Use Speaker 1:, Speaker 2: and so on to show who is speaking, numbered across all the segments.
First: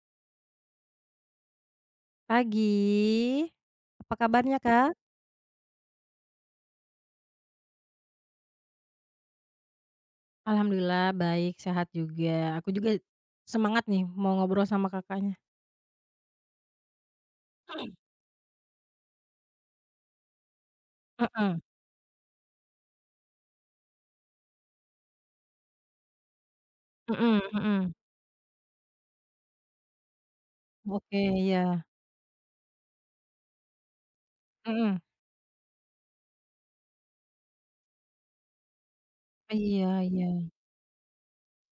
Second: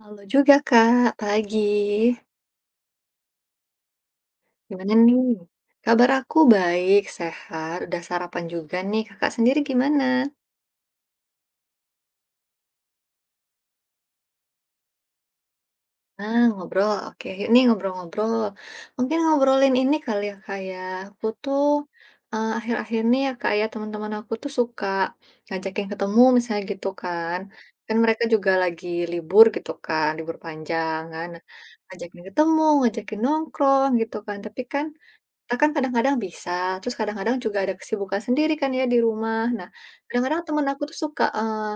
Speaker 1: Halo juga Kak, pagi.
Speaker 2: Pagi, apa kabarnya,
Speaker 1: Gimana
Speaker 2: Kak?
Speaker 1: nih? Kabar aku baik, sehat, udah sarapan juga nih. Kakak sendiri gimana?
Speaker 2: Alhamdulillah baik, sehat juga. Aku juga semangat nih mau ngobrol sama Kakaknya.
Speaker 1: Nah, ngobrol. Oke, yuk nih ngobrol-ngobrol. Mungkin ngobrolin ini kali ya Kak ya. Aku
Speaker 2: Heeh.
Speaker 1: tuh akhir-akhir ini ya Kak ya, teman-teman aku tuh suka ngajakin ketemu misalnya gitu kan.
Speaker 2: Mhm, mhm.
Speaker 1: Kan mereka juga lagi libur gitu kan, libur panjang
Speaker 2: Oke,
Speaker 1: kan. Nah,
Speaker 2: iya.
Speaker 1: ngajakin ketemu, ngajakin nongkrong gitu kan. Tapi kan
Speaker 2: Mhm.
Speaker 1: kita kan kadang-kadang bisa, terus kadang-kadang juga ada kesibukan sendiri kan ya di rumah. Nah,
Speaker 2: Iya, iya.
Speaker 1: kadang-kadang temen aku tuh suka,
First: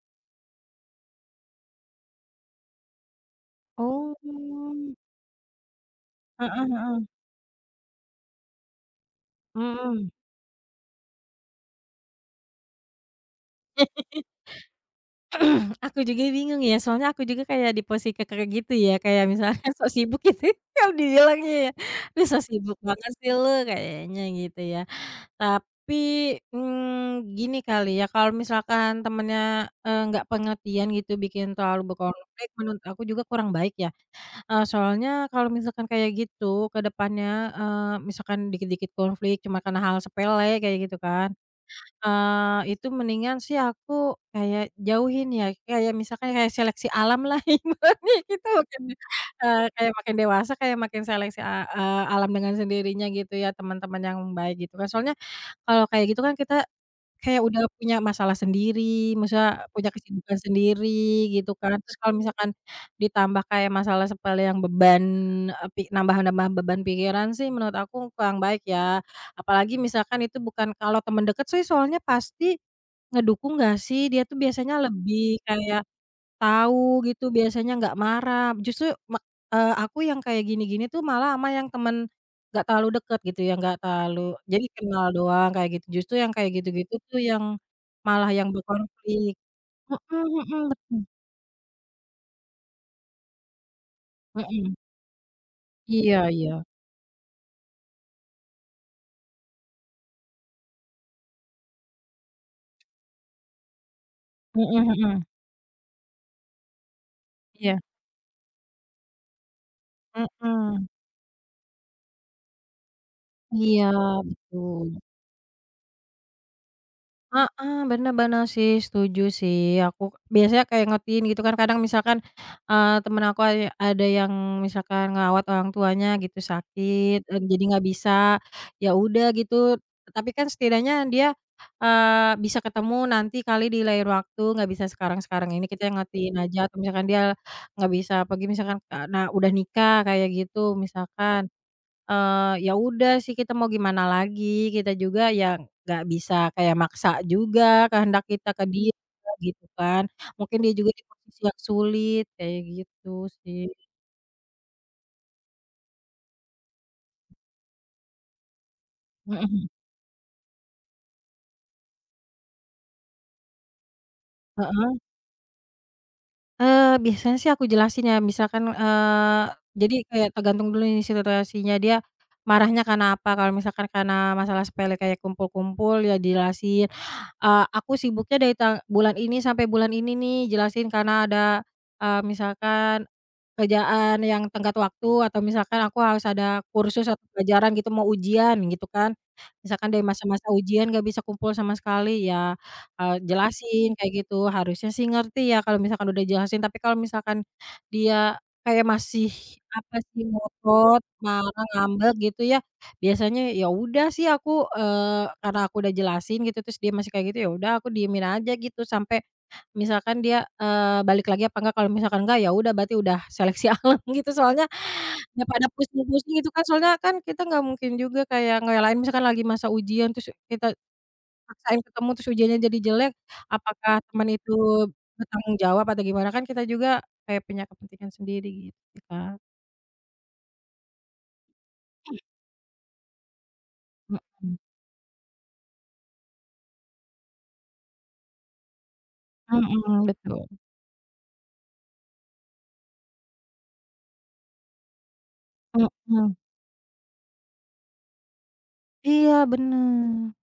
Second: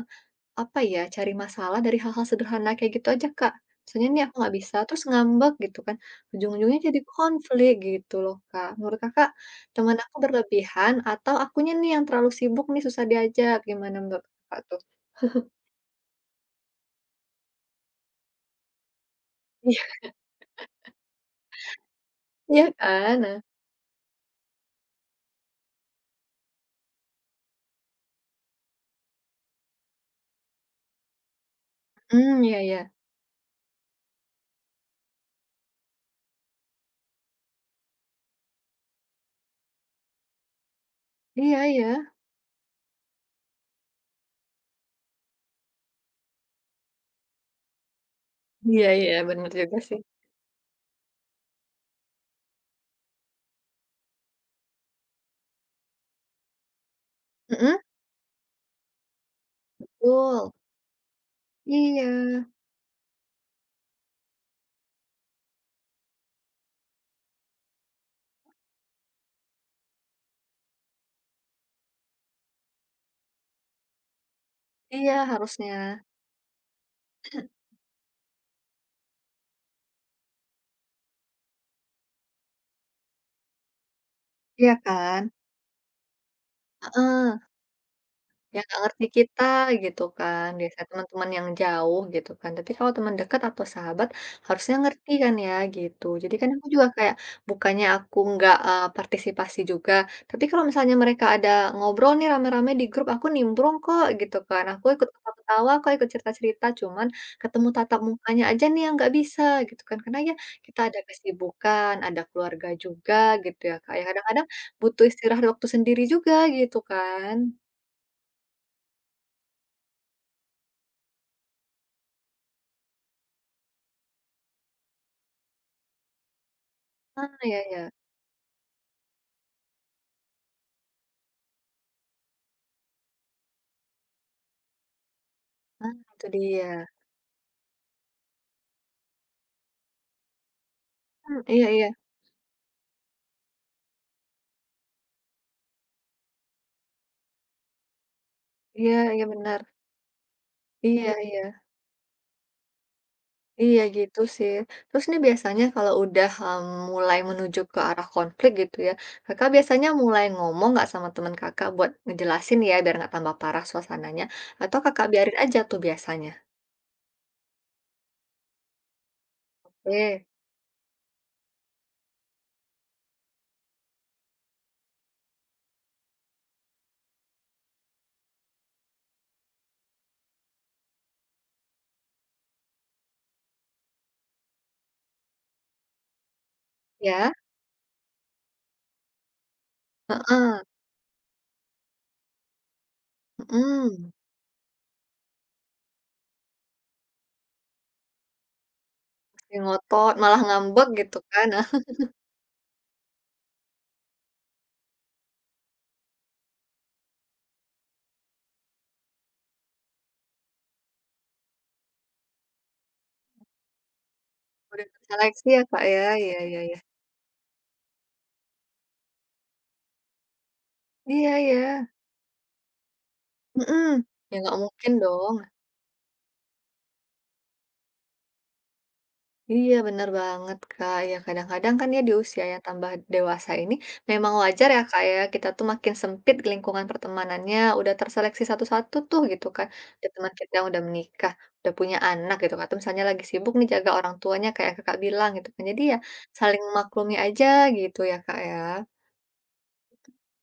Speaker 1: apa ya, cari masalah dari hal-hal sederhana kayak gitu aja, Kak. Misalnya
Speaker 2: Oh.
Speaker 1: nih aku nggak bisa, terus ngambek gitu kan,
Speaker 2: Heeh,
Speaker 1: ujung-ujungnya
Speaker 2: heeh.
Speaker 1: jadi konflik gitu loh, Kak. Menurut Kakak, teman
Speaker 2: Mhm.
Speaker 1: aku berlebihan atau akunya nih yang terlalu sibuk nih susah diajak, gimana menurut Kakak tuh?
Speaker 2: Aku juga bingung ya, soalnya aku juga kayak di posisi Kakak gitu ya, kayak misalnya sok
Speaker 1: Iya,
Speaker 2: sibuk gitu, kalau dibilangnya ya, "Duh, sok
Speaker 1: iya
Speaker 2: sibuk banget
Speaker 1: kan?
Speaker 2: sih
Speaker 1: Nah,
Speaker 2: lu," kayaknya gitu ya. Tapi, gini kali ya, kalau misalkan temennya, nggak pengertian gitu, bikin terlalu
Speaker 1: hmm,
Speaker 2: berkonflik,
Speaker 1: iya iya.
Speaker 2: menurut aku juga kurang baik ya. Soalnya kalau misalkan kayak gitu, ke depannya, misalkan dikit-dikit konflik cuma karena hal sepele kayak gitu kan,
Speaker 1: Iya iya.
Speaker 2: itu mendingan sih aku kayak jauhin ya, kayak misalkan kayak seleksi alam lah ibaratnya kita makin,
Speaker 1: Iya iya, bener juga
Speaker 2: kayak
Speaker 1: sih.
Speaker 2: makin dewasa, kayak makin alam dengan sendirinya gitu ya, teman-teman yang baik gitu kan. Soalnya kalau kayak gitu kan kita kayak udah
Speaker 1: Mhm,
Speaker 2: punya masalah sendiri, maksudnya punya kesibukan
Speaker 1: betul.
Speaker 2: sendiri gitu kan. Terus kalau misalkan
Speaker 1: Iya.
Speaker 2: ditambah kayak masalah sepele yang beban, eee, pi nambah-nambah beban pikiran sih menurut aku kurang baik ya. Apalagi misalkan itu bukan kalau teman dekat sih soalnya pasti ngedukung nggak sih, dia tuh biasanya
Speaker 1: Iya,
Speaker 2: lebih kayak
Speaker 1: harusnya.
Speaker 2: tahu gitu, biasanya nggak marah, justru me aku yang kayak gini-gini tuh malah sama yang temen nggak terlalu deket gitu ya, nggak terlalu jadi
Speaker 1: Iya
Speaker 2: kenal
Speaker 1: kan?
Speaker 2: doang kayak gitu, justru yang kayak gitu-gitu tuh yang malah yang
Speaker 1: Yang nggak ngerti
Speaker 2: berkonflik.
Speaker 1: kita gitu
Speaker 2: Mhm,
Speaker 1: kan,
Speaker 2: mhm,
Speaker 1: biasanya
Speaker 2: betul,
Speaker 1: teman-teman yang jauh gitu kan, tapi kalau teman dekat atau sahabat
Speaker 2: mhm.
Speaker 1: harusnya ngerti kan ya gitu.
Speaker 2: Iya,
Speaker 1: Jadi kan
Speaker 2: iya.
Speaker 1: aku juga kayak bukannya aku nggak, partisipasi juga, tapi kalau misalnya mereka ada ngobrol nih rame-rame di grup, aku nimbrung kok gitu kan, aku
Speaker 2: Mhm,
Speaker 1: ikut
Speaker 2: mhm.
Speaker 1: ketawa-ketawa kok, ikut cerita-cerita, cuman ketemu
Speaker 2: Iya.
Speaker 1: tatap mukanya aja nih yang nggak bisa gitu kan. Karena ya kita
Speaker 2: Mhm.
Speaker 1: ada kesibukan, ada keluarga juga gitu ya,
Speaker 2: Iya,
Speaker 1: Kak, ya, kadang-kadang
Speaker 2: betul.
Speaker 1: butuh istirahat waktu sendiri juga gitu kan.
Speaker 2: Heeh, bener bener sih, setuju sih. Aku biasanya kayak ngertiin gitu kan, kadang misalkan, temen aku ada yang misalkan ngerawat orang tuanya gitu sakit,
Speaker 1: Ah, iya
Speaker 2: jadi nggak
Speaker 1: iya.
Speaker 2: bisa, ya udah gitu, tapi kan setidaknya dia, bisa ketemu nanti kali di lain waktu, nggak bisa sekarang-sekarang ini, kita
Speaker 1: Ah,
Speaker 2: yang
Speaker 1: itu
Speaker 2: ngertiin aja
Speaker 1: dia.
Speaker 2: atau misalkan dia nggak bisa pergi misalkan karena udah nikah kayak gitu
Speaker 1: Mmm,
Speaker 2: misalkan.
Speaker 1: iya iya.
Speaker 2: Ya udah sih kita mau gimana lagi, kita juga ya nggak bisa kayak maksa juga kehendak kita ke dia
Speaker 1: Iya iya benar.
Speaker 2: gitu kan. Mungkin dia juga di
Speaker 1: Iya
Speaker 2: posisi yang
Speaker 1: iya.
Speaker 2: sulit kayak gitu sih.
Speaker 1: Iya gitu sih. Terus nih biasanya kalau udah, mmm, mulai menuju ke arah konflik gitu ya,
Speaker 2: Mhm,
Speaker 1: Kakak
Speaker 2: mhm.
Speaker 1: biasanya mulai ngomong nggak sama teman Kakak buat ngejelasin ya biar nggak tambah parah suasananya, atau
Speaker 2: Heeh.
Speaker 1: Kakak biarin aja tuh biasanya?
Speaker 2: Biasanya sih aku jelasin ya misalkan, jadi
Speaker 1: Oke,
Speaker 2: kayak tergantung dulu nih situasinya dia marahnya karena apa, kalau misalkan karena masalah sepele kayak kumpul-kumpul ya dijelasin, "Aku sibuknya dari tang bulan ini sampai bulan ini nih," jelasin karena ada, misalkan kerjaan yang tenggat waktu atau misalkan aku harus ada kursus atau
Speaker 1: ya?
Speaker 2: pelajaran gitu mau ujian gitu kan, misalkan dari masa-masa
Speaker 1: Heeh,
Speaker 2: ujian nggak bisa kumpul sama sekali ya. Jelasin
Speaker 1: mhm.
Speaker 2: kayak gitu, harusnya sih ngerti ya kalau misalkan udah jelasin, tapi kalau misalkan dia kayak masih,
Speaker 1: Masih
Speaker 2: apa
Speaker 1: ngotot,
Speaker 2: sih,
Speaker 1: malah ngambek
Speaker 2: ngotot,
Speaker 1: gitu kan.
Speaker 2: marah, ngambek gitu ya, biasanya ya udah sih aku, karena aku udah jelasin gitu terus dia masih kayak gitu, ya udah aku diemin aja gitu sampai misalkan dia, balik lagi apa enggak, kalau misalkan enggak, ya udah berarti udah seleksi alam gitu, soalnya
Speaker 1: Udah terseleksi ya,
Speaker 2: daripada
Speaker 1: Kak, ya.
Speaker 2: pusing-pusing
Speaker 1: Iya
Speaker 2: gitu
Speaker 1: iya
Speaker 2: kan,
Speaker 1: iya.
Speaker 2: soalnya kan kita nggak mungkin juga kayak ngelain misalkan lagi masa ujian terus kita
Speaker 1: Iya
Speaker 2: maksain
Speaker 1: iya.
Speaker 2: ketemu terus ujiannya jadi jelek,
Speaker 1: Mhm.
Speaker 2: apakah teman
Speaker 1: Ya
Speaker 2: itu
Speaker 1: nggak mungkin dong.
Speaker 2: bertanggung jawab atau gimana, kan kita juga kayak punya kepentingan sendiri gitu sih, Kak.
Speaker 1: Iya bener banget, Kak. Ya kadang-kadang kan ya di usia yang tambah dewasa ini memang
Speaker 2: Mhm,
Speaker 1: wajar. Mhm. Ya, Kak, ya, kita tuh makin sempit lingkungan pertemanannya, udah terseleksi satu-satu tuh gitu kan.
Speaker 2: mhm,
Speaker 1: Ada teman
Speaker 2: betul,
Speaker 1: kita yang udah menikah, udah punya anak gitu kan, atau misalnya lagi sibuk nih jaga orang tuanya kayak Kakak bilang gitu kan. Jadi ya
Speaker 2: mhm.
Speaker 1: saling maklumi aja gitu ya, Kak, ya.
Speaker 2: Iya bener.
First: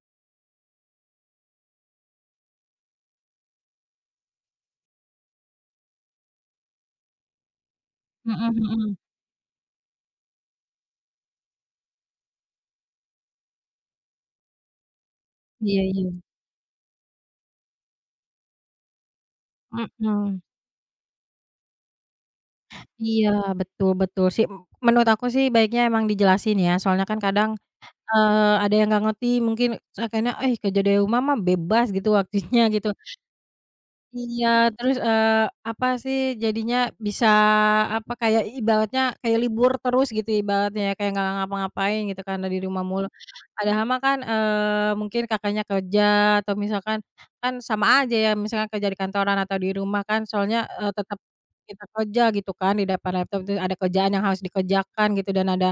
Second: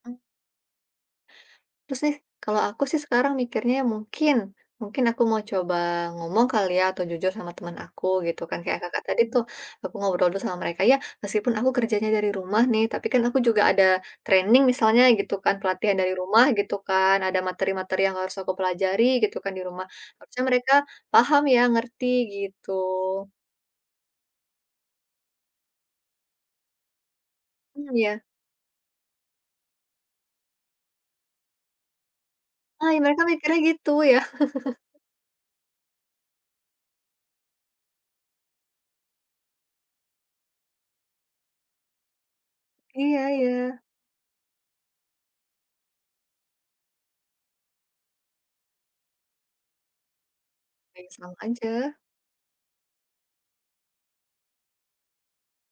Speaker 1: Terus nih, kalau aku sih sekarang mikirnya ya mungkin aku mau coba ngomong kali ya atau jujur sama teman aku gitu
Speaker 2: Mhm,
Speaker 1: kan, kayak
Speaker 2: mhm.
Speaker 1: Kakak tadi tuh aku ngobrol dulu sama mereka, ya meskipun aku kerjanya dari rumah nih, tapi kan aku juga ada training misalnya gitu kan,
Speaker 2: Iya,
Speaker 1: pelatihan
Speaker 2: iya.
Speaker 1: dari rumah gitu kan, ada materi-materi yang harus aku pelajari gitu kan di rumah.
Speaker 2: Mhm.
Speaker 1: Harusnya mereka paham ya, ngerti gitu.
Speaker 2: Iya, betul betul sih, menurut aku sih baiknya emang dijelasin ya, soalnya kan kadang,
Speaker 1: Mmm, iya.
Speaker 2: eee, ada yang nggak ngerti mungkin, terus akhirnya, "eh, kerja dari rumah mah bebas gitu waktunya," gitu.
Speaker 1: Ah, ya mereka mikirnya gitu ya.
Speaker 2: Iya, terus, apa sih, jadinya bisa, apa, kayak ibaratnya kayak libur terus gitu ibaratnya ya, kayak nggak ngapa-ngapain gitu karena di rumah mulu.
Speaker 1: Iya iya.
Speaker 2: Mhm. Padahal mah kan, mungkin Kakaknya kerja atau misalkan kan sama aja ya misalkan kerja di kantoran atau di rumah kan soalnya,
Speaker 1: Ya
Speaker 2: tetap
Speaker 1: sama
Speaker 2: kita
Speaker 1: aja.
Speaker 2: kerja gitu kan di depan laptop tuh ada kerjaan yang harus dikerjakan gitu dan ada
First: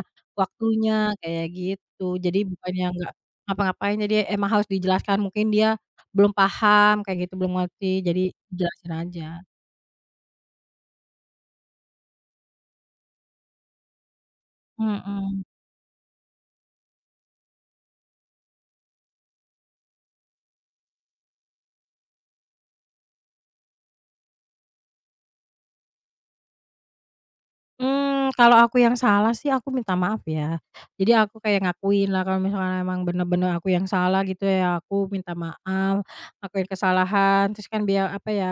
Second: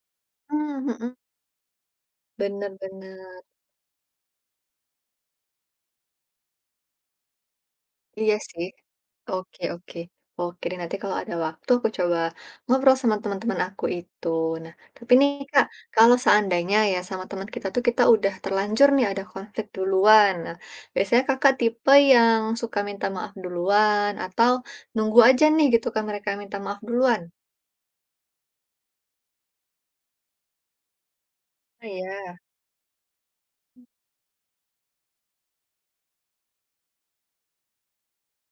Speaker 1: Mmm,
Speaker 2: waktunya
Speaker 1: mhm.
Speaker 2: kayak gitu. Jadi
Speaker 1: Bener
Speaker 2: bukannya nggak
Speaker 1: bener.
Speaker 2: ngapa-ngapain, jadi emang harus dijelaskan mungkin dia belum paham kayak gitu, belum ngerti, jadi
Speaker 1: Iya sih.
Speaker 2: jelasin aja.
Speaker 1: Oke oke. Oke deh, nanti kalau ada waktu aku coba ngobrol sama teman-teman aku itu. Nah, tapi nih
Speaker 2: Mhm.
Speaker 1: Kak, kalau seandainya ya sama teman kita tuh kita udah terlanjur nih ada konflik duluan. Nah, biasanya Kakak tipe yang suka minta maaf duluan atau nunggu aja nih gitu kan mereka minta maaf duluan?
Speaker 2: Kalau aku yang salah sih aku minta maaf ya. Jadi aku kayak
Speaker 1: Oh
Speaker 2: ngakuin lah,
Speaker 1: iya.
Speaker 2: kalau misalkan emang bener-bener aku yang salah gitu ya, aku minta maaf, ngakuin kesalahan, terus kan biar apa ya,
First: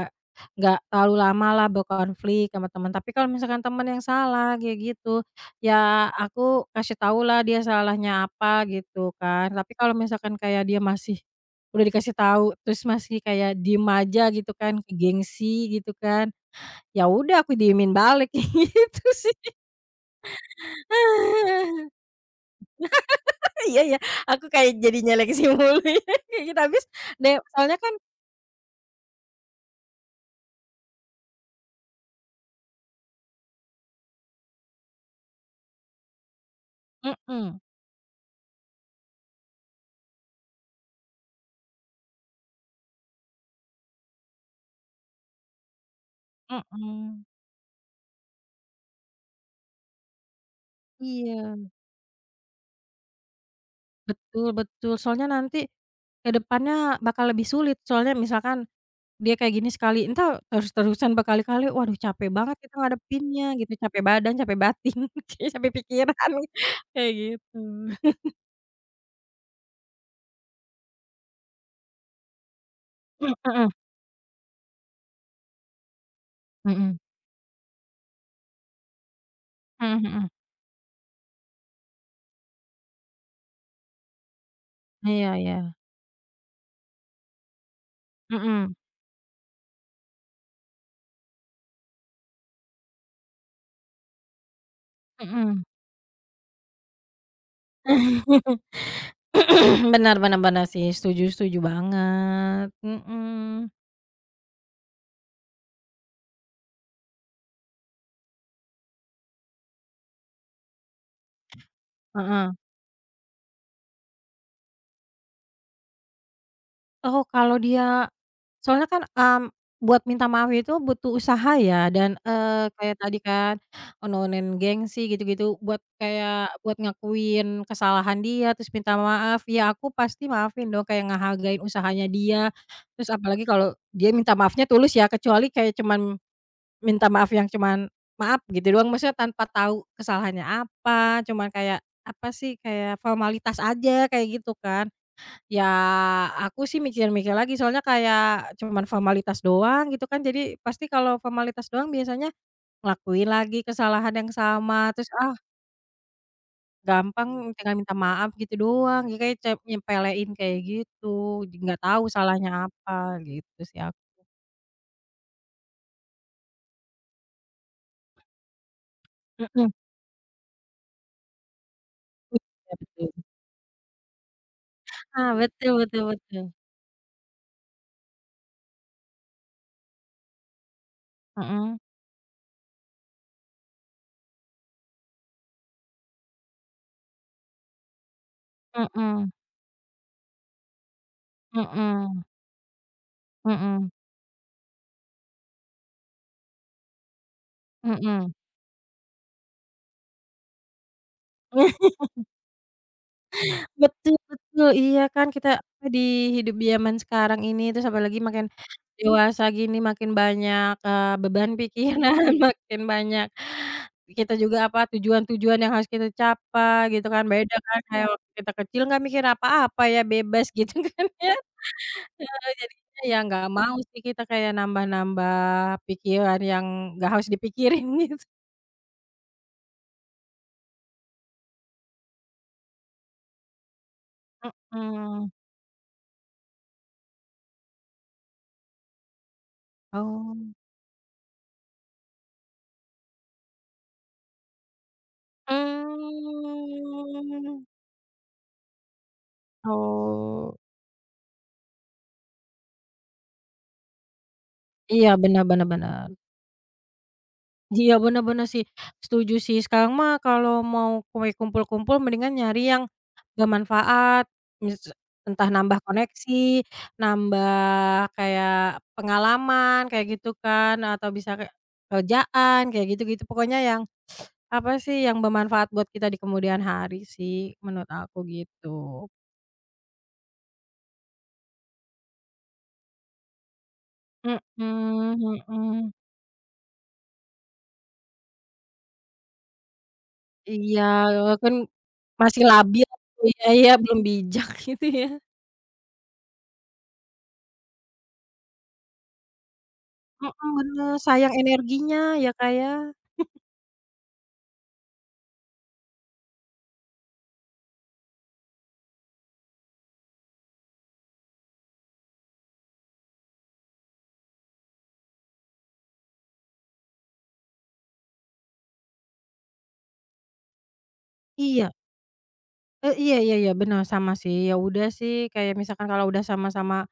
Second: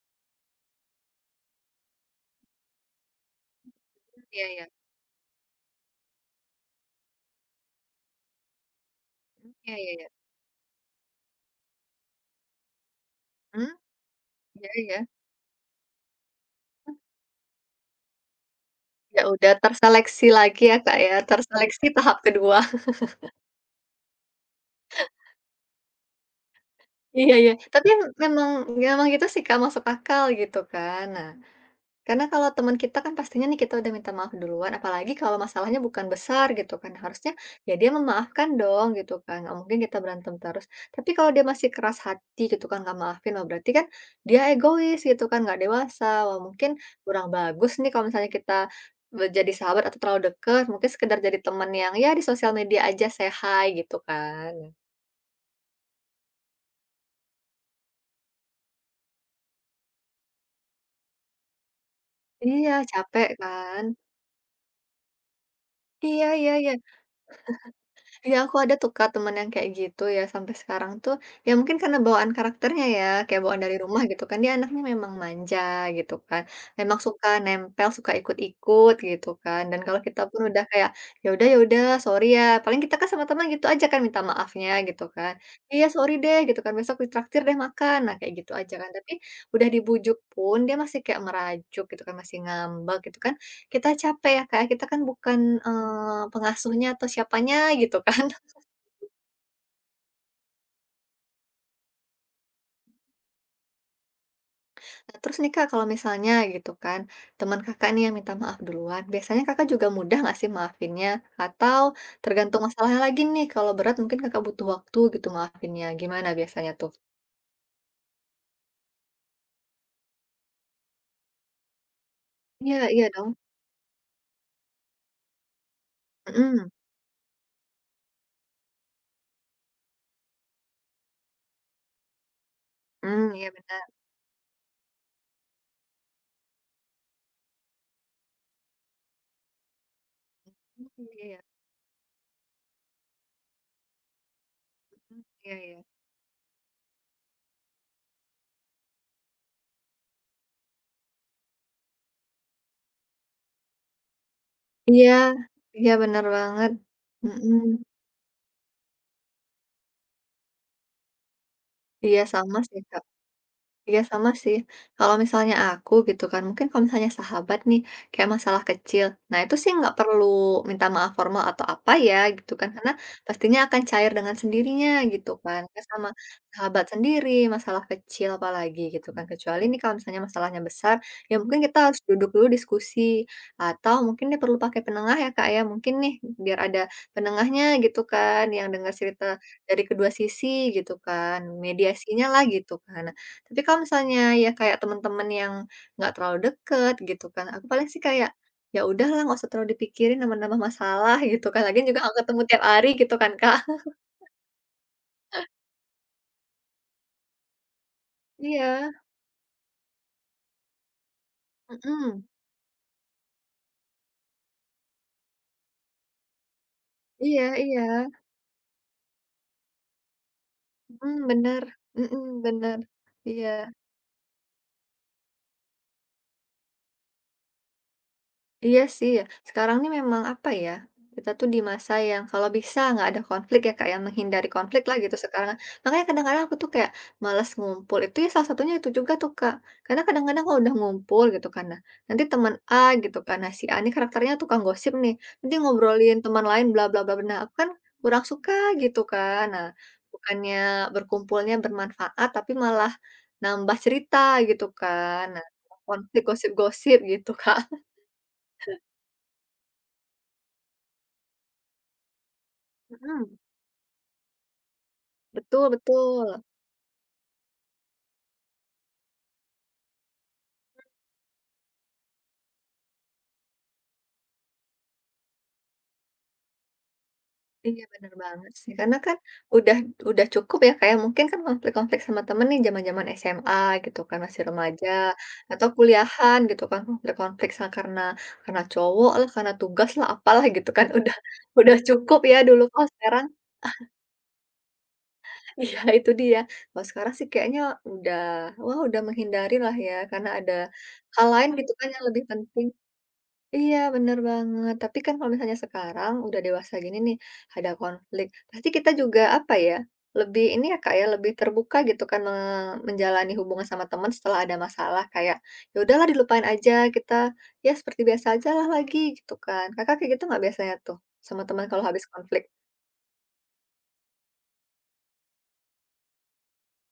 Speaker 2: nggak terlalu lama lah berkonflik sama teman. Tapi kalau misalkan teman yang
Speaker 1: Iya
Speaker 2: salah
Speaker 1: iya.
Speaker 2: kayak gitu, ya aku kasih tahu lah dia salahnya apa gitu kan.
Speaker 1: Mmm,
Speaker 2: Tapi
Speaker 1: iya iya
Speaker 2: kalau
Speaker 1: iya.
Speaker 2: misalkan kayak dia masih udah dikasih tahu, terus masih kayak
Speaker 1: Mmm,
Speaker 2: diem aja gitu
Speaker 1: iya
Speaker 2: kan, ke
Speaker 1: iya.
Speaker 2: gengsi gitu kan, ya udah aku diemin balik kayak gitu
Speaker 1: Ya
Speaker 2: sih.
Speaker 1: udah terseleksi lagi ya Kak ya, terseleksi tahap kedua.
Speaker 2: Iya, iya, aku kayak jadi nyeleksi mulu ya, kayak gitu habis de
Speaker 1: Iya iya,
Speaker 2: soalnya
Speaker 1: tapi
Speaker 2: kan.
Speaker 1: memang memang gitu sih Kak, masuk akal gitu kan. Nah, karena kalau teman kita kan pastinya nih kita udah minta maaf duluan, apalagi kalau masalahnya bukan besar gitu kan, harusnya
Speaker 2: Mhm,
Speaker 1: ya dia memaafkan dong gitu kan, nggak mungkin kita berantem terus. Tapi kalau dia masih keras hati gitu kan, nggak maafin, wah berarti kan dia egois gitu kan, nggak dewasa, wah mungkin
Speaker 2: mhm.
Speaker 1: kurang bagus nih kalau misalnya kita jadi sahabat atau terlalu dekat, mungkin sekedar jadi
Speaker 2: Iya,
Speaker 1: teman yang ya di sosial media aja say hi gitu
Speaker 2: betul
Speaker 1: kan.
Speaker 2: betul, soalnya nanti ke depannya bakal lebih sulit, soalnya misalkan dia kayak gini sekali, entar terus-terusan berkali-kali, waduh capek banget
Speaker 1: Iya,
Speaker 2: kita
Speaker 1: capek
Speaker 2: ngadepinnya gitu,
Speaker 1: kan.
Speaker 2: capek badan, capek batin, kayaknya capek pikiran,
Speaker 1: Iya iya iya.
Speaker 2: kayak gitu.
Speaker 1: Iya, aku ada tuh Kak, temen yang kayak gitu ya, sampai sekarang tuh, ya mungkin karena bawaan karakternya ya, kayak bawaan
Speaker 2: Heeh.
Speaker 1: dari rumah gitu kan, dia anaknya memang manja gitu kan,
Speaker 2: Mhm,
Speaker 1: memang
Speaker 2: mhm,
Speaker 1: suka nempel, suka ikut-ikut gitu kan, dan
Speaker 2: mhm,
Speaker 1: kalau kita
Speaker 2: mhm.
Speaker 1: pun udah kayak, ya udah, sorry ya, paling kita kan sama teman gitu aja kan minta maafnya gitu
Speaker 2: Iya,
Speaker 1: kan,
Speaker 2: iya.
Speaker 1: iya sorry deh gitu kan, besok ditraktir deh makan, nah kayak gitu aja
Speaker 2: Mhm,
Speaker 1: kan, tapi udah dibujuk pun dia masih kayak merajuk gitu kan, masih ngambek gitu kan, kita capek ya, Kak, kita kan bukan,
Speaker 2: mhm.
Speaker 1: pengasuhnya atau siapanya gitu kan.
Speaker 2: Benar, benar, benar sih, setuju, setuju banget. Mhm.
Speaker 1: Nah, terus nih, Kak, kalau misalnya gitu kan, teman Kakak nih yang minta maaf duluan, biasanya Kakak juga mudah nggak sih maafinnya? Atau
Speaker 2: Heeh.
Speaker 1: tergantung masalahnya lagi nih, kalau berat mungkin Kakak butuh waktu gitu maafinnya, gimana biasanya tuh?
Speaker 2: Oh, kalau dia soalnya kan, buat minta maaf itu butuh usaha ya, dan eh
Speaker 1: Iya
Speaker 2: kayak
Speaker 1: iya
Speaker 2: tadi
Speaker 1: dong,
Speaker 2: kan nurunin gengsi gitu-gitu buat kayak
Speaker 1: mhm,
Speaker 2: buat ngakuin kesalahan dia terus minta maaf, ya aku pasti maafin dong kayak ngehargain usahanya dia, terus
Speaker 1: mmm,
Speaker 2: apalagi
Speaker 1: iya
Speaker 2: kalau
Speaker 1: benar,
Speaker 2: dia minta maafnya tulus ya, kecuali kayak cuman minta maaf yang cuman, "Maaf," gitu doang, maksudnya tanpa tahu kesalahannya
Speaker 1: mhm,
Speaker 2: apa,
Speaker 1: iya,
Speaker 2: cuman kayak, apa sih, kayak formalitas aja, kayak gitu kan.
Speaker 1: mmm, iya
Speaker 2: Ya,
Speaker 1: iya.
Speaker 2: aku sih mikir-mikir lagi, soalnya kayak cuman formalitas doang, gitu kan, jadi pasti kalau formalitas doang biasanya ngelakuin lagi kesalahan yang sama, terus,
Speaker 1: Iya,
Speaker 2: ah,
Speaker 1: iya bener banget,
Speaker 2: gampang
Speaker 1: mhm,
Speaker 2: tinggal minta maaf gitu doang, ya kayak nyepelein kayak gitu, jadi nggak tahu
Speaker 1: iya
Speaker 2: salahnya
Speaker 1: sama sih,
Speaker 2: apa,
Speaker 1: Kak.
Speaker 2: gitu sih
Speaker 1: Iya
Speaker 2: aku.
Speaker 1: sama sih. Kalau misalnya aku gitu kan, mungkin kalau misalnya sahabat nih, kayak masalah kecil. Nah itu
Speaker 2: Mhm,
Speaker 1: sih nggak perlu minta maaf formal atau apa ya gitu kan,
Speaker 2: iya
Speaker 1: karena
Speaker 2: betul.
Speaker 1: pastinya akan cair dengan sendirinya gitu
Speaker 2: Ah,
Speaker 1: kan.
Speaker 2: betul,
Speaker 1: Kayak
Speaker 2: betul,
Speaker 1: sama
Speaker 2: betul.
Speaker 1: sahabat sendiri, masalah kecil apalagi gitu kan. Kecuali nih kalau misalnya masalahnya besar, ya mungkin
Speaker 2: Mhm,
Speaker 1: kita harus duduk dulu diskusi. Atau mungkin dia perlu pakai penengah ya kak ya, mungkin nih biar ada penengahnya gitu kan, yang dengar cerita
Speaker 2: mhm.
Speaker 1: dari kedua sisi gitu kan,
Speaker 2: Mhm,
Speaker 1: mediasinya lah gitu kan. Tapi kalau
Speaker 2: mhm,
Speaker 1: misalnya ya kayak teman-teman yang nggak terlalu deket gitu kan, aku paling sih kayak,
Speaker 2: mhm.
Speaker 1: ya udahlah nggak usah terlalu dipikirin nambah-nambah masalah gitu kan, lagian juga aku ketemu tiap hari gitu kan, Kak.
Speaker 2: Betul, betul, iya kan kita apa di hidup zaman sekarang ini terus apalagi makin
Speaker 1: Iya,
Speaker 2: dewasa gini makin banyak, beban pikiran,
Speaker 1: mhm,
Speaker 2: makin banyak kita juga apa tujuan-tujuan yang harus kita capai gitu kan,
Speaker 1: iya
Speaker 2: beda kan
Speaker 1: iya,
Speaker 2: kayak waktu kita kecil nggak mikir apa-apa ya bebas gitu kan
Speaker 1: mhm,
Speaker 2: ya.
Speaker 1: bener, mhm,
Speaker 2: Heeh,
Speaker 1: bener,
Speaker 2: jadinya ya nggak
Speaker 1: iya.
Speaker 2: mau sih kita kayak nambah-nambah pikiran yang nggak harus dipikirin gitu.
Speaker 1: Iya sih ya, sekarang nih memang apa ya, kita tuh di masa yang kalau bisa nggak ada konflik ya kayak menghindari konflik lah gitu
Speaker 2: Mmm.
Speaker 1: sekarang. Makanya kadang-kadang aku tuh kayak malas ngumpul, itu ya salah satunya itu juga tuh Kak. Karena
Speaker 2: Oh.
Speaker 1: kadang-kadang kalau udah ngumpul gitu kan, nah nanti teman A gitu kan, nah si A ini karakternya tukang gosip nih, nanti ngobrolin teman lain bla bla bla, bla. Nah aku
Speaker 2: Mmm.
Speaker 1: kan kurang suka gitu kan. Nah bukannya
Speaker 2: Oh,
Speaker 1: berkumpulnya bermanfaat, tapi malah nambah cerita gitu
Speaker 2: iya,
Speaker 1: kan,
Speaker 2: bener,
Speaker 1: nah
Speaker 2: bener, bener.
Speaker 1: konflik gosip-gosip gitu Kak.
Speaker 2: Iya bener bener sih, setuju sih. Sekarang mah kalau mau kue kumpul-kumpul mendingan nyari yang
Speaker 1: Mhm.
Speaker 2: bermanfaat, mis entah
Speaker 1: Betul
Speaker 2: nambah
Speaker 1: betul.
Speaker 2: koneksi, nambah kayak pengalaman, kayak gitu kan, atau bisa kayak kerjaan, kayak gitu-gitu. Pokoknya yang, apa sih, yang bermanfaat buat kita di kemudian hari sih,
Speaker 1: Iya,
Speaker 2: menurut
Speaker 1: bener
Speaker 2: aku
Speaker 1: banget sih. Karena
Speaker 2: gitu.
Speaker 1: kan udah udah cukup ya, kayak mungkin kan konflik-konflik sama temen nih zaman-zaman SMA gitu kan, masih remaja,
Speaker 2: Mhm,
Speaker 1: atau
Speaker 2: mhm.
Speaker 1: kuliahan gitu kan, konflik-konflik sa karena cowok lah, karena tugas lah, apalah gitu
Speaker 2: Iya,
Speaker 1: kan. Udah
Speaker 2: kan
Speaker 1: udah cukup ya
Speaker 2: masih
Speaker 1: dulu.
Speaker 2: labil
Speaker 1: Kalau
Speaker 2: gitu
Speaker 1: sekarang
Speaker 2: ya, iya belum bijak gitu ya.
Speaker 1: iya, itu dia. Kalau sekarang sih kayaknya udah, wah, udah menghindari lah ya, karena
Speaker 2: Mhm,
Speaker 1: ada
Speaker 2: bener,
Speaker 1: hal
Speaker 2: sayang
Speaker 1: lain gitu kan
Speaker 2: energinya
Speaker 1: yang lebih
Speaker 2: ya, Kak, ya.
Speaker 1: penting. Iya, bener banget. Tapi kan kalau misalnya sekarang udah dewasa gini nih, ada konflik, pasti kita juga apa ya, lebih ini ya Kak ya, lebih terbuka gitu kan menjalani hubungan sama teman setelah ada masalah kayak, ya udahlah dilupain aja kita, ya seperti biasa aja lah lagi gitu kan. Kakak kayak gitu nggak biasanya tuh sama teman
Speaker 2: Iya,
Speaker 1: kalau habis konflik?
Speaker 2: iya, iya, iya, bener sama sih, ya udah sih kayak misalkan kalau udah sama-sama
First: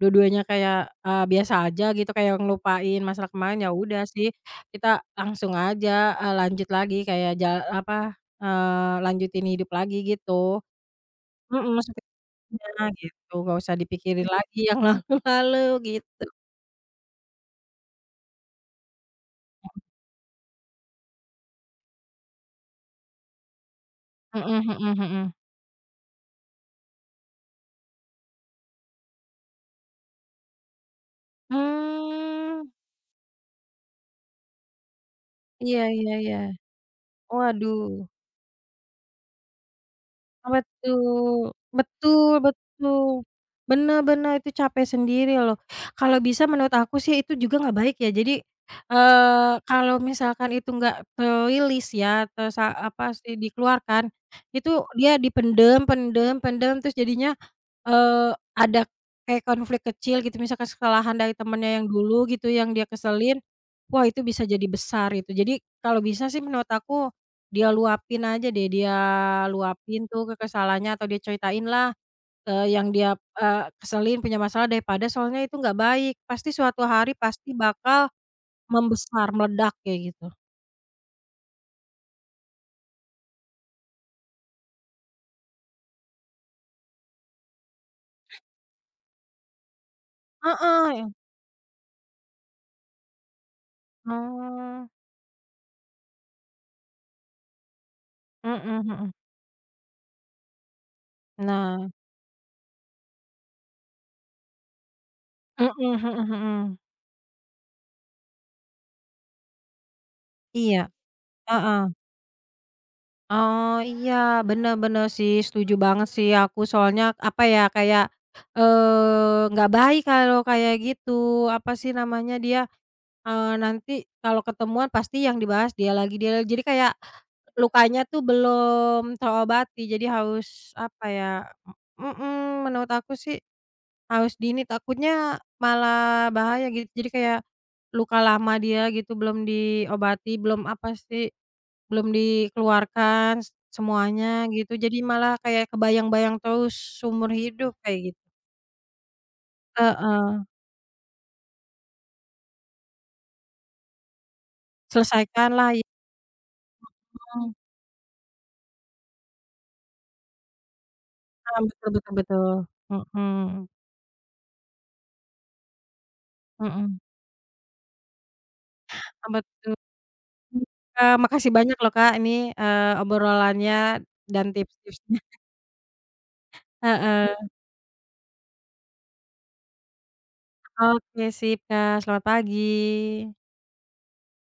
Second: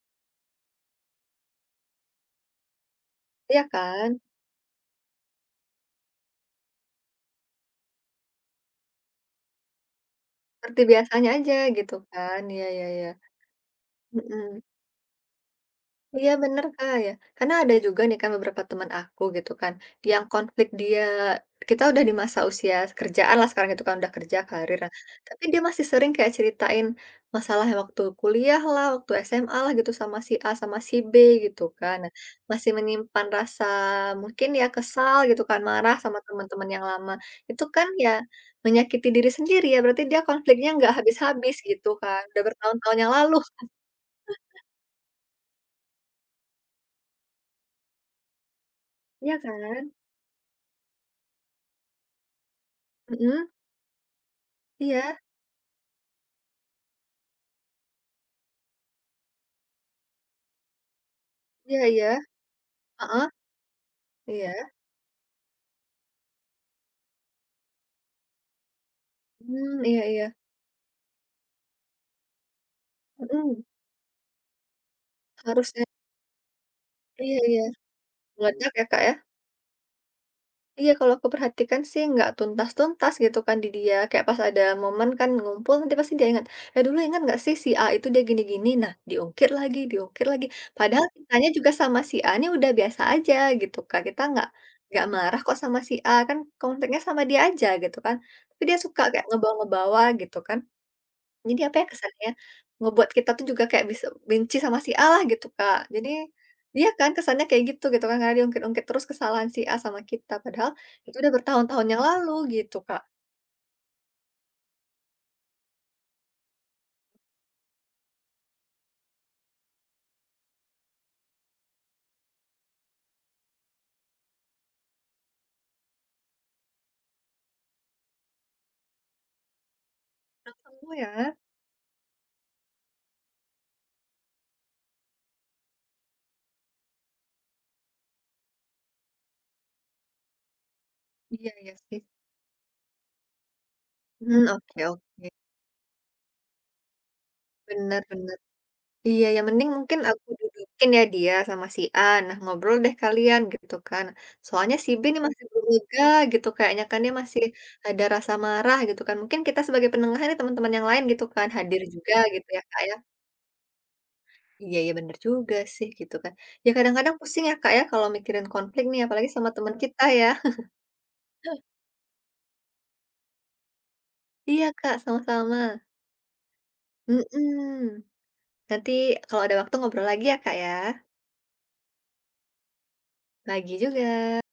Speaker 2: dua-duanya kayak, biasa aja gitu kayak ngelupain masalah kemarin,
Speaker 1: Iya
Speaker 2: ya udah
Speaker 1: kan?
Speaker 2: sih kita langsung aja, lanjut lagi kayak apa, lanjutin hidup lagi gitu.
Speaker 1: Seperti biasanya aja
Speaker 2: Mhm.
Speaker 1: gitu kan. Iya, iya, iya.
Speaker 2: gitu, nggak usah dipikirin lagi
Speaker 1: Mhm.
Speaker 2: yang lalu-lalu gitu.
Speaker 1: Iya bener, Kak, ya. Karena ada juga nih kan beberapa teman aku gitu kan, yang konflik dia kita udah di masa usia kerjaan lah sekarang gitu kan, udah kerja
Speaker 2: Mhm,
Speaker 1: karir. Nah,
Speaker 2: mhm, mhm.
Speaker 1: tapi dia masih sering kayak ceritain masalahnya waktu kuliah lah, waktu SMA lah gitu sama si A sama si B gitu kan. Nah,
Speaker 2: Mmm,
Speaker 1: masih menyimpan rasa mungkin ya kesal gitu kan,
Speaker 2: iya,
Speaker 1: marah
Speaker 2: iya,
Speaker 1: sama
Speaker 2: iya.
Speaker 1: teman-teman yang lama. Itu kan
Speaker 2: Waduh,
Speaker 1: ya menyakiti diri sendiri ya, berarti dia
Speaker 2: apa
Speaker 1: konfliknya nggak
Speaker 2: tuh?
Speaker 1: habis-habis gitu kan.
Speaker 2: Betul,
Speaker 1: Udah bertahun-tahun yang
Speaker 2: betul.
Speaker 1: lalu,
Speaker 2: Bener, bener, itu capek sendiri loh. Kalau bisa menurut aku sih itu juga nggak baik ya. Jadi,
Speaker 1: iya kan?
Speaker 2: kalau misalkan itu nggak terilis ya, terus apa sih,
Speaker 1: Mhm,
Speaker 2: dikeluarkan, itu
Speaker 1: iya.
Speaker 2: dia dipendem pendem pendem, terus jadinya Eee, ada kayak konflik kecil gitu, misalkan kesalahan dari temennya
Speaker 1: Iya
Speaker 2: yang
Speaker 1: iya,
Speaker 2: dulu gitu, yang dia
Speaker 1: heeh,
Speaker 2: keselin, wah itu bisa jadi
Speaker 1: iya,
Speaker 2: besar itu. Jadi kalau bisa sih menurut aku, dia luapin aja deh, dia
Speaker 1: mmm, iya
Speaker 2: luapin tuh
Speaker 1: iya,
Speaker 2: ke kesalahannya atau dia ceritain lah, yang dia,
Speaker 1: mhm,
Speaker 2: eee, keselin, punya masalah daripada soalnya itu nggak
Speaker 1: harusnya
Speaker 2: baik, pasti suatu hari
Speaker 1: iya
Speaker 2: pasti
Speaker 1: iya,
Speaker 2: bakal
Speaker 1: meledak ya, Kak, ya?
Speaker 2: membesar, meledak kayak gitu.
Speaker 1: Iya, kalau aku perhatikan sih nggak tuntas-tuntas gitu kan di dia, kayak pas ada momen kan ngumpul nanti pasti dia ingat, "Eh, dulu ingat nggak sih si A itu dia gini-gini?" Nah, diungkit lagi,
Speaker 2: Heeh,
Speaker 1: padahal
Speaker 2: ya.
Speaker 1: kitanya juga sama si A ini udah biasa aja gitu, Kak, kita nggak
Speaker 2: Oh.
Speaker 1: nggak marah kok sama si A, kan konfliknya sama dia aja gitu kan, tapi
Speaker 2: Mhm,
Speaker 1: dia suka
Speaker 2: mhm.
Speaker 1: kayak ngebawa-ngebawa gitu kan. Jadi apa ya
Speaker 2: Nah.
Speaker 1: kesannya, ngebuat kita tuh juga kayak bisa benci sama si A lah gitu,
Speaker 2: Mhm,
Speaker 1: Kak. Jadi
Speaker 2: mhm, mhm.
Speaker 1: iya kan kesannya kayak gitu gitu kan, karena diungkit-ungkit terus kesalahan si A sama kita, padahal
Speaker 2: Iya,
Speaker 1: itu udah bertahun-tahun
Speaker 2: heeh.
Speaker 1: yang lalu gitu, Kak.
Speaker 2: Oh, iya, bener bener sih, setuju banget sih aku soalnya, apa ya, kayak, nggak baik kalau kayak gitu, apa sih namanya, dia, nanti kalau ketemuan pasti yang dibahas dia lagi, jadi kayak lukanya tuh belum terobati, jadi harus,
Speaker 1: Oh
Speaker 2: apa ya,
Speaker 1: ya,
Speaker 2: mhm, menurut aku sih harus dini, takutnya malah bahaya gitu, jadi kayak luka lama dia gitu belum diobati, belum, apa sih
Speaker 1: iya iya sih.
Speaker 2: belum dikeluarkan
Speaker 1: Hmm
Speaker 2: semuanya gitu,
Speaker 1: oke
Speaker 2: jadi
Speaker 1: oke.
Speaker 2: malah kayak kebayang-bayang terus seumur hidup kayak
Speaker 1: Bener
Speaker 2: gitu.
Speaker 1: bener. Iya yang mending mungkin aku
Speaker 2: Heeh,
Speaker 1: dudukin ya dia sama si A, nah ngobrol deh kalian gitu kan. Soalnya si B ini masih belum
Speaker 2: selesaikanlah yang.
Speaker 1: lega gitu kayaknya kan, dia masih ada rasa marah gitu kan. Mungkin kita sebagai penengah nih teman-teman yang lain gitu kan,
Speaker 2: Heeh,
Speaker 1: hadir
Speaker 2: betul, betul,
Speaker 1: juga gitu
Speaker 2: betul.
Speaker 1: ya, Kak, ya.
Speaker 2: Mhm,
Speaker 1: Iya iya, bener juga sih, gitu kan. Ya
Speaker 2: mhm.
Speaker 1: kadang-kadang pusing ya, Kak, ya, kalau mikirin konflik nih, apalagi sama
Speaker 2: Betul.
Speaker 1: teman kita ya.
Speaker 2: Makasih banyak loh Kak ini, obrolannya dan
Speaker 1: Iya, Kak,
Speaker 2: tips-tipsnya.
Speaker 1: sama-sama.
Speaker 2: Heeh,
Speaker 1: Mhm. Nanti kalau ada waktu ngobrol lagi ya, Kak, ya.
Speaker 2: oke sip Kak, selamat pagi.
Speaker 1: Lagi juga.